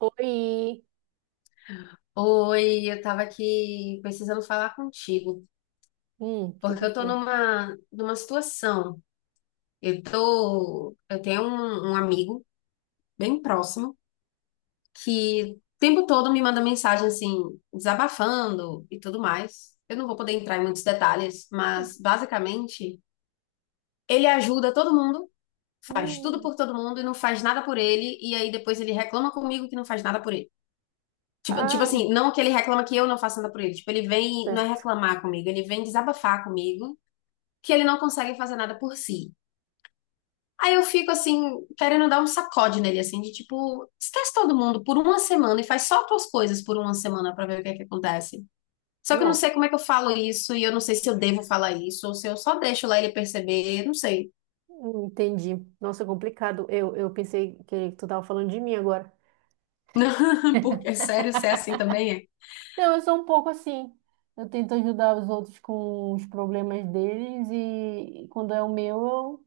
Oi! Oi, eu tava aqui precisando falar contigo, O que porque que eu tô foi? numa situação. Eu tenho um amigo bem próximo que o tempo todo me manda mensagem assim, desabafando e tudo mais. Eu não vou poder entrar em muitos detalhes, Hum, mas basicamente ele ajuda todo mundo, faz tudo hum. por todo mundo e não faz nada por ele, e aí depois ele reclama comigo que não faz nada por ele. Tipo Ai, assim, não que ele reclama que eu não faço nada por ele. Tipo, ele vem, não é certo. reclamar comigo, ele vem desabafar comigo que ele não consegue fazer nada por si. Aí eu fico assim, querendo dar um sacode nele, assim, de tipo, esquece todo mundo por uma semana e faz só tuas coisas por uma semana pra ver o que é que acontece. Só que eu não Não, sei como é que eu falo isso e eu não sei se eu devo falar isso ou se eu só deixo lá ele perceber, não sei. Entendi. Nossa, é complicado. Eu pensei que tu tava falando de mim agora. Porque é sério, se é assim também Não, eu sou um pouco assim. Eu tento ajudar os outros com os problemas deles e quando é o meu,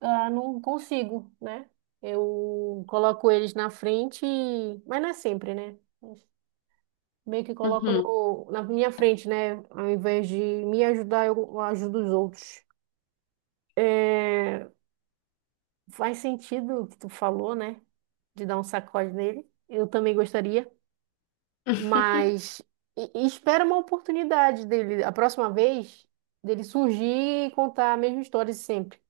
eu não consigo, né? Eu coloco eles na frente, mas não é sempre, né? Mas meio que é. coloco Uhum. no, na minha frente, né? Ao invés de me ajudar, eu ajudo os outros. É, faz sentido o que tu falou, né? De dar um sacode nele. Eu também gostaria, mas e espera uma oportunidade dele, a próxima vez, dele surgir e contar a mesma história de sempre,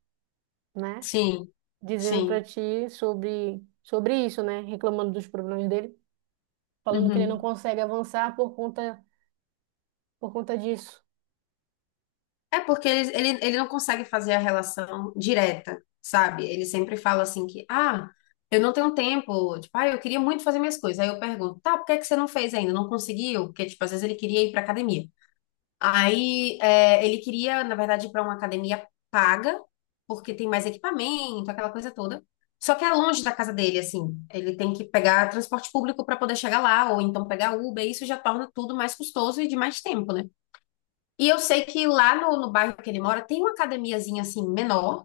né? Sim, Dizendo pra sim. ti sobre isso, né? Reclamando dos problemas dele, falando que ele não Uhum. consegue avançar por conta disso. É porque ele não consegue fazer a relação direta, sabe? Ele sempre fala assim que, ah, eu não tenho tempo, tipo, ah, eu queria muito fazer minhas coisas. Aí eu pergunto, tá, por que é que você não fez ainda? Não conseguiu? Porque, tipo, às vezes ele queria ir pra academia. Aí ele queria, na verdade, ir pra uma academia paga, porque tem mais equipamento, aquela coisa toda. Só que é longe da casa dele, assim. Ele tem que pegar transporte público pra poder chegar lá, ou então pegar Uber, e isso já torna tudo mais custoso e de mais tempo, né? E eu sei que lá no bairro que ele mora tem uma academiazinha assim menor,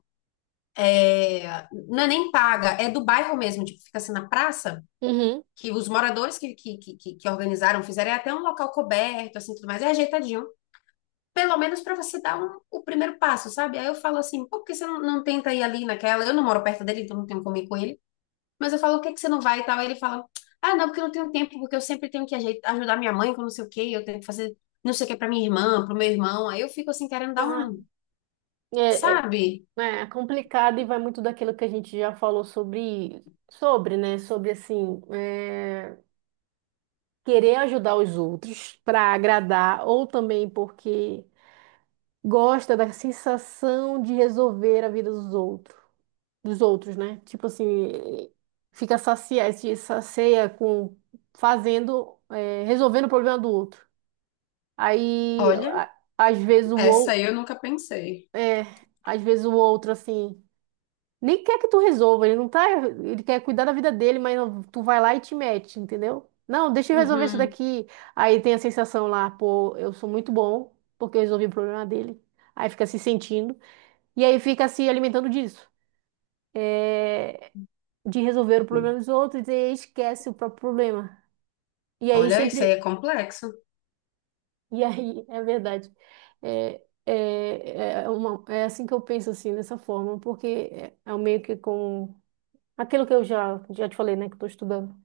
não é nem paga, é do bairro mesmo, tipo, fica assim na praça, Uhum. que os moradores que organizaram fizeram é até um local coberto, assim, tudo mais, é ajeitadinho. Pelo menos para você dar o primeiro passo, sabe? Aí eu falo assim, pô, por que você não tenta ir ali naquela? Eu não moro perto dele, então não tenho como ir com ele. Mas eu falo, o que que você não vai e tal? Aí ele fala, ah, não, porque eu não tenho tempo, porque eu sempre tenho que ajeitar, ajudar minha mãe com não sei o quê, eu tenho que fazer não sei o que para minha irmã, pro meu irmão. Aí eu fico assim, querendo dar Ah, um, é, é, sabe? né, É complicado e vai muito daquilo que a gente já falou sobre, né? Sobre assim, querer ajudar os outros para agradar, ou também porque gosta da sensação de resolver a vida dos outros, né? Tipo assim, fica saciado, se sacia com fazendo, resolvendo o problema do outro. Aí, Olha, às vezes o essa outro, aí eu nunca pensei. é, às vezes o outro assim. Nem quer que tu resolva, ele não tá. Ele quer cuidar da vida dele, mas tu vai lá e te mete, entendeu? Não, deixa eu resolver isso Uhum. daqui. Aí tem a sensação lá, pô, eu sou muito bom, porque eu resolvi o problema dele. Aí fica se sentindo. E aí fica se alimentando disso, de resolver o problema dos outros e esquece o próprio problema. E aí Olha, isso aí sempre. é complexo. E aí, é verdade. É assim que eu penso, assim, dessa forma, porque é meio que com. Aquilo que eu já te falei, né, que eu tô estudando.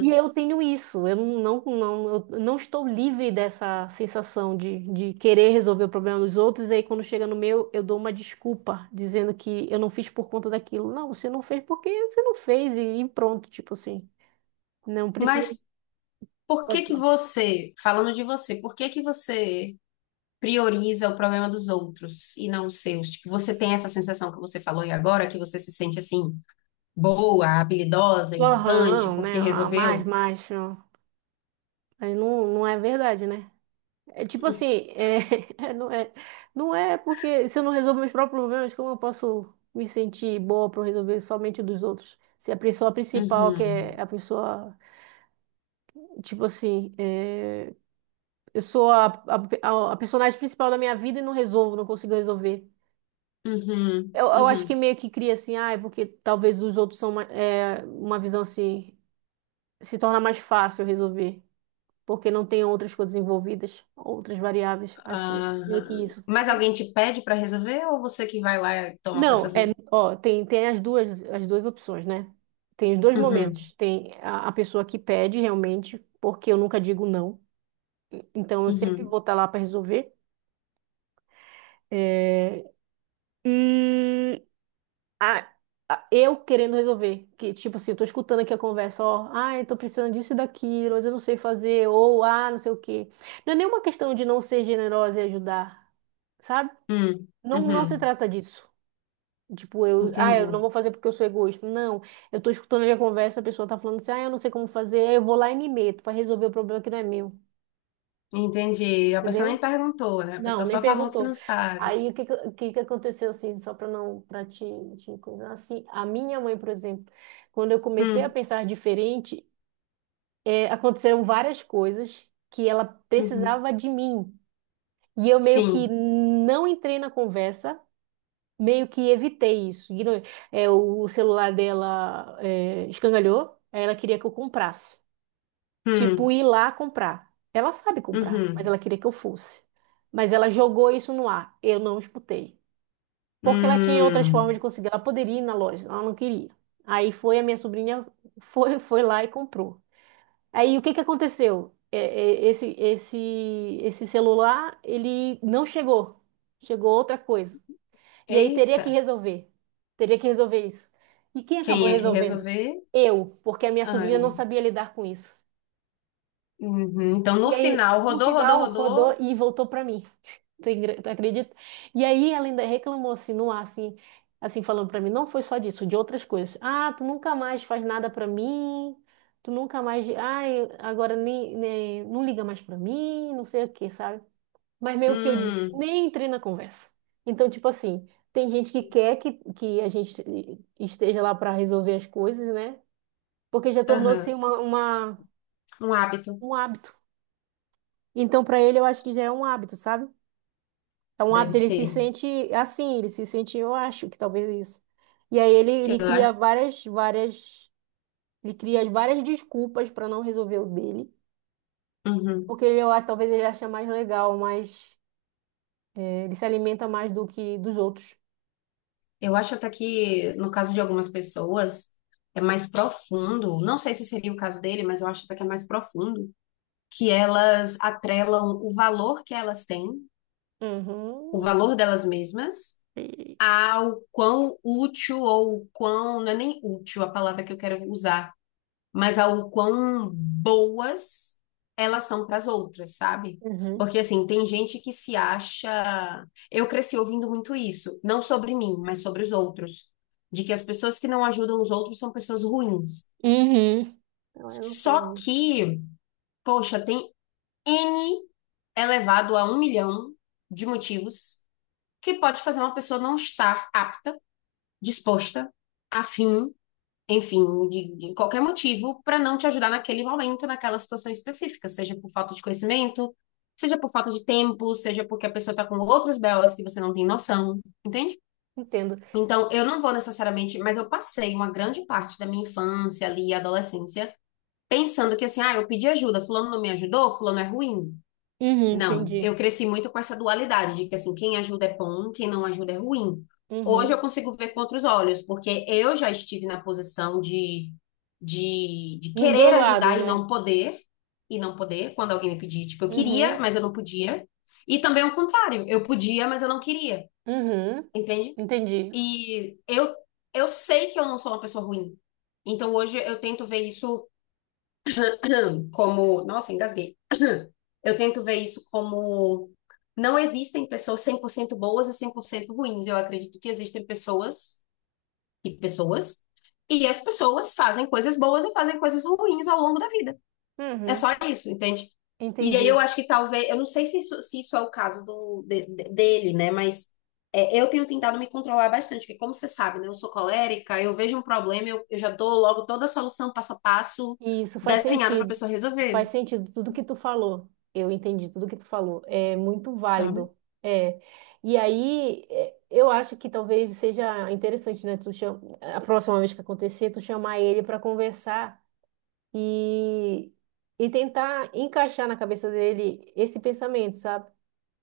E eu tenho isso, eu não estou livre dessa sensação de querer resolver o problema dos outros, e aí quando chega no meu, eu dou uma desculpa, dizendo que eu não fiz por conta daquilo. Não, você não fez porque você não fez, e pronto, tipo assim. Não precisa Mas de. por que que você, falando de você, por que que você prioriza o problema dos outros e não os seus? Tipo, você tem essa sensação que você falou aí agora, que você se sente assim, boa, habilidosa, importante, Aham, porque né? Mais, resolveu? mais. Ó. Aí não, não é verdade, né? É tipo assim, é, não é, não é porque se eu não resolver meus próprios problemas, como eu posso me sentir boa para resolver somente os dos outros? Se a pessoa principal, que Uhum. é a pessoa, tipo assim, eu sou a personagem principal da minha vida e não resolvo, não consigo resolver. Uhum. Eu acho que Uhum. meio que cria assim, ah, é porque talvez os outros são uma uma visão assim, se torna mais fácil resolver, porque não tem outras coisas envolvidas, outras variáveis. Acho que meio que Aham. isso, Mas sabe? alguém te pede para resolver ou você que vai lá e toma para Não, fazer? é, Ó, tem as duas opções, né? Tem os dois Uhum. momentos. Tem a pessoa que pede realmente, porque eu nunca digo não. Então eu sempre Uhum. vou estar lá para resolver. É, e a- eu querendo resolver. Que, tipo assim, eu tô escutando aqui a conversa, ó, ah, eu tô precisando disso e daquilo, mas eu não sei fazer, ou ah, não sei o quê. Não é nenhuma questão de não ser generosa e ajudar, sabe? Uhum. Não, não se Uhum. trata disso. Tipo, ah, Entendi, eu não vou fazer porque eu sou egoísta. Não, eu tô escutando ali a conversa, a pessoa tá falando assim, ah, eu não sei como fazer, aí eu vou lá e me meto pra resolver o problema que não é meu, entendi. A pessoa nem entendeu? perguntou, né? A pessoa Não, nem só falou que perguntou. não sabe. Aí o que que aconteceu assim, só para não para te coisar, assim, a minha mãe, por exemplo, quando eu comecei a Hum, pensar diferente, aconteceram várias coisas que ela uhum. precisava de mim. E eu meio que Sim. não entrei na conversa, meio que evitei isso. É, o celular dela escangalhou, aí ela queria que eu comprasse. Tipo, Hum, ir lá comprar. Ela sabe comprar, mas uhum. ela queria que eu fosse. Mas ela jogou isso no ar. Eu não escutei. Porque ela tinha outras formas de Hum. conseguir. Ela poderia ir na loja, ela não queria. Aí foi a minha sobrinha, foi lá e comprou. Aí o que que aconteceu? Esse celular, ele não chegou. Chegou outra coisa. E aí teria Eita, que resolver. Teria que resolver isso. E quem acabou quem é que resolvendo? resolver? Eu, porque a minha sobrinha não Anne. sabia lidar com isso. Uhum. Então, no E aí, final, no rodou, rodou, final, rodou rodou. e voltou para mim. Tu acredita? E aí ela ainda reclamou assim, no ar, assim, assim falando para mim, não foi só disso, de outras coisas. Ah, tu nunca mais faz nada para mim. Tu nunca mais, ai, agora não liga mais para mim, não sei o que, sabe? Mas meio que eu Hum, nem entrei na conversa. Então, tipo assim, tem gente que quer que a gente esteja lá para resolver as coisas, né? Porque já aham. tornou-se Um hábito, um hábito. Então, para ele, eu acho que já é um hábito, sabe? É um deve hábito, ele se ser. sente assim, ele se sente, eu acho que talvez é isso. E aí Eu ele cria acho. Ele cria várias desculpas para não resolver o dele, Uhum. porque ele, eu acho, talvez ele acha mais legal, mais, ele se alimenta mais do que dos outros. Eu acho até que, no caso de algumas pessoas, é mais profundo. Não sei se seria o caso dele, mas eu acho até que é mais profundo que elas atrelam o valor que elas têm, o Uhum. valor delas mesmas, ao quão útil ou quão, não é nem útil a palavra que eu quero usar, mas ao quão boas elas são para as outras, sabe? Uhum. Porque assim, tem gente que se acha. Eu cresci ouvindo muito isso, não sobre mim, mas sobre os outros, de que as pessoas que não ajudam os outros são pessoas ruins. Uhum. Não, eu não sou Só muito. que, poxa, tem N elevado a 1 milhão de motivos que pode fazer uma pessoa não estar apta, disposta, afim, enfim, de qualquer motivo, para não te ajudar naquele momento, naquela situação específica, seja por falta de conhecimento, seja por falta de tempo, seja porque a pessoa está com outros belas que você não tem noção, entende? Entendo. Então, eu não vou necessariamente, mas eu passei uma grande parte da minha infância ali, e adolescência, pensando que assim, ah, eu pedi ajuda, fulano não me ajudou, fulano é ruim, Uhum, não, entendi. eu cresci muito com essa dualidade de que assim, quem ajuda é bom, quem não ajuda é ruim. Hoje eu Uhum. consigo ver com outros olhos, porque eu já estive na posição de Nos dois querer lados, ajudar né? E não poder, quando alguém me pedia, tipo, eu queria, Uhum, mas eu não podia. E também o contrário, eu podia, mas eu não queria, uhum. entende? Entendi. E eu, sei que eu não sou uma pessoa ruim. Então hoje eu tento ver isso como, nossa, engasguei. Eu tento ver isso como não existem pessoas 100% boas e 100% ruins. Eu acredito que existem pessoas e pessoas, e as pessoas fazem coisas boas e fazem coisas ruins ao longo da vida. É Uhum, só isso, entende? E aí eu entendi. acho que talvez, eu não sei se isso, se isso é o caso do, dele, né? Mas é, eu tenho tentado me controlar bastante, porque como você sabe, né? Eu sou colérica, eu vejo um problema, eu já dou logo toda a solução passo a passo Isso faz desenhada para a sentido. pessoa resolver, Faz sentido tudo que tu falou. Eu entendi tudo que tu falou. É muito sabe? válido. É. E aí, eu acho que talvez seja interessante, né? Tu cham... A próxima vez que acontecer, tu chamar ele para conversar, e, e tentar encaixar na cabeça dele esse pensamento, sabe?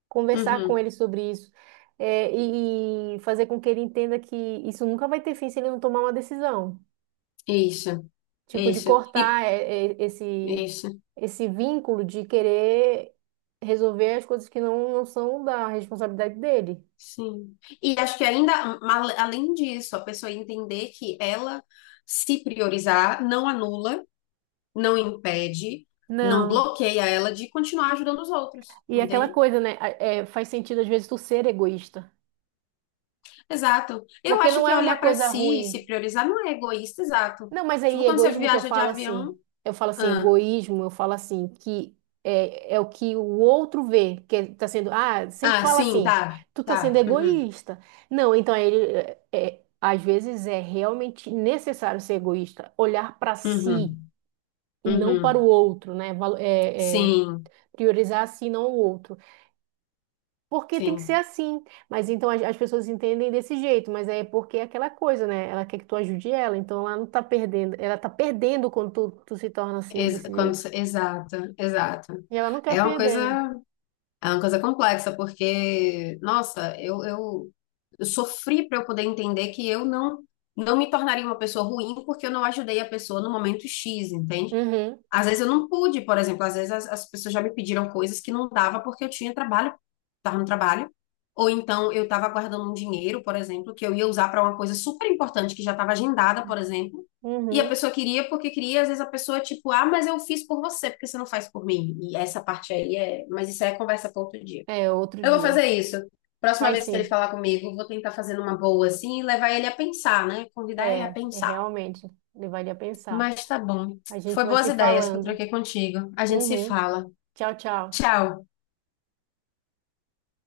Conversar com Uhum, ele sobre isso, e fazer com que ele entenda que isso nunca vai ter fim se ele não tomar uma decisão, isso. É tipo, de isso, e cortar é, é esse, isso, esse vínculo de querer resolver as coisas que não, não são da responsabilidade dele. sim. E acho que ainda, além disso, a pessoa entender que ela se priorizar não anula, não impede, não Não. bloqueia ela de continuar ajudando os outros, E aquela entende? coisa, né? É, faz sentido às vezes tu ser egoísta. Exato. Eu Porque acho não que é uma olhar para coisa si e ruim. se priorizar não é egoísta, exato. Não, mas Tipo, aí quando você egoísmo que viaja de avião, eu falo assim, ah, egoísmo, eu falo assim, que é o que o outro vê, tá sendo, ah, sempre ah, fala sim, assim, tá, tu tá sendo tá, uhum, egoísta. Não, então aí ele, às vezes é realmente necessário ser egoísta, olhar para si uhum, e não para o uhum, outro, né? Sim, Priorizar a si, não o outro. Porque tem que ser sim, assim. Mas então as pessoas entendem desse jeito, mas é porque é aquela coisa, né? Ela quer que tu ajude ela, então ela não tá perdendo. Ela tá perdendo quando tu se torna assim, desse quando, jeito. Exato, exato. E ela não quer É uma coisa perder, né? É uma coisa complexa, porque, nossa, eu, sofri para eu poder entender que eu não me tornaria uma pessoa ruim porque eu não ajudei a pessoa no momento X, entende? Uhum, Às vezes eu não pude, por exemplo, às vezes as pessoas já me pediram coisas que não dava porque eu tinha trabalho, estava no trabalho, ou então eu estava guardando um dinheiro, por exemplo, que eu ia usar para uma coisa super importante que já estava agendada, por exemplo, e a uhum. pessoa queria porque queria, às vezes a pessoa tipo, ah, mas eu fiz por você, porque você não faz por mim. E essa parte aí é, mas isso aí é conversa para outro dia. É, outro Eu vou fazer dia. isso. Próxima Faz vez que ele sim. falar comigo, eu vou tentar fazer numa boa assim e levar ele a pensar, né? Convidar ele É, a é pensar. realmente. Levaria a pensar. Mas tá bom. A gente Foi vai boas se ideias que eu falando. troquei contigo. A gente se Uhum. fala. Tchau, tchau. Tchau.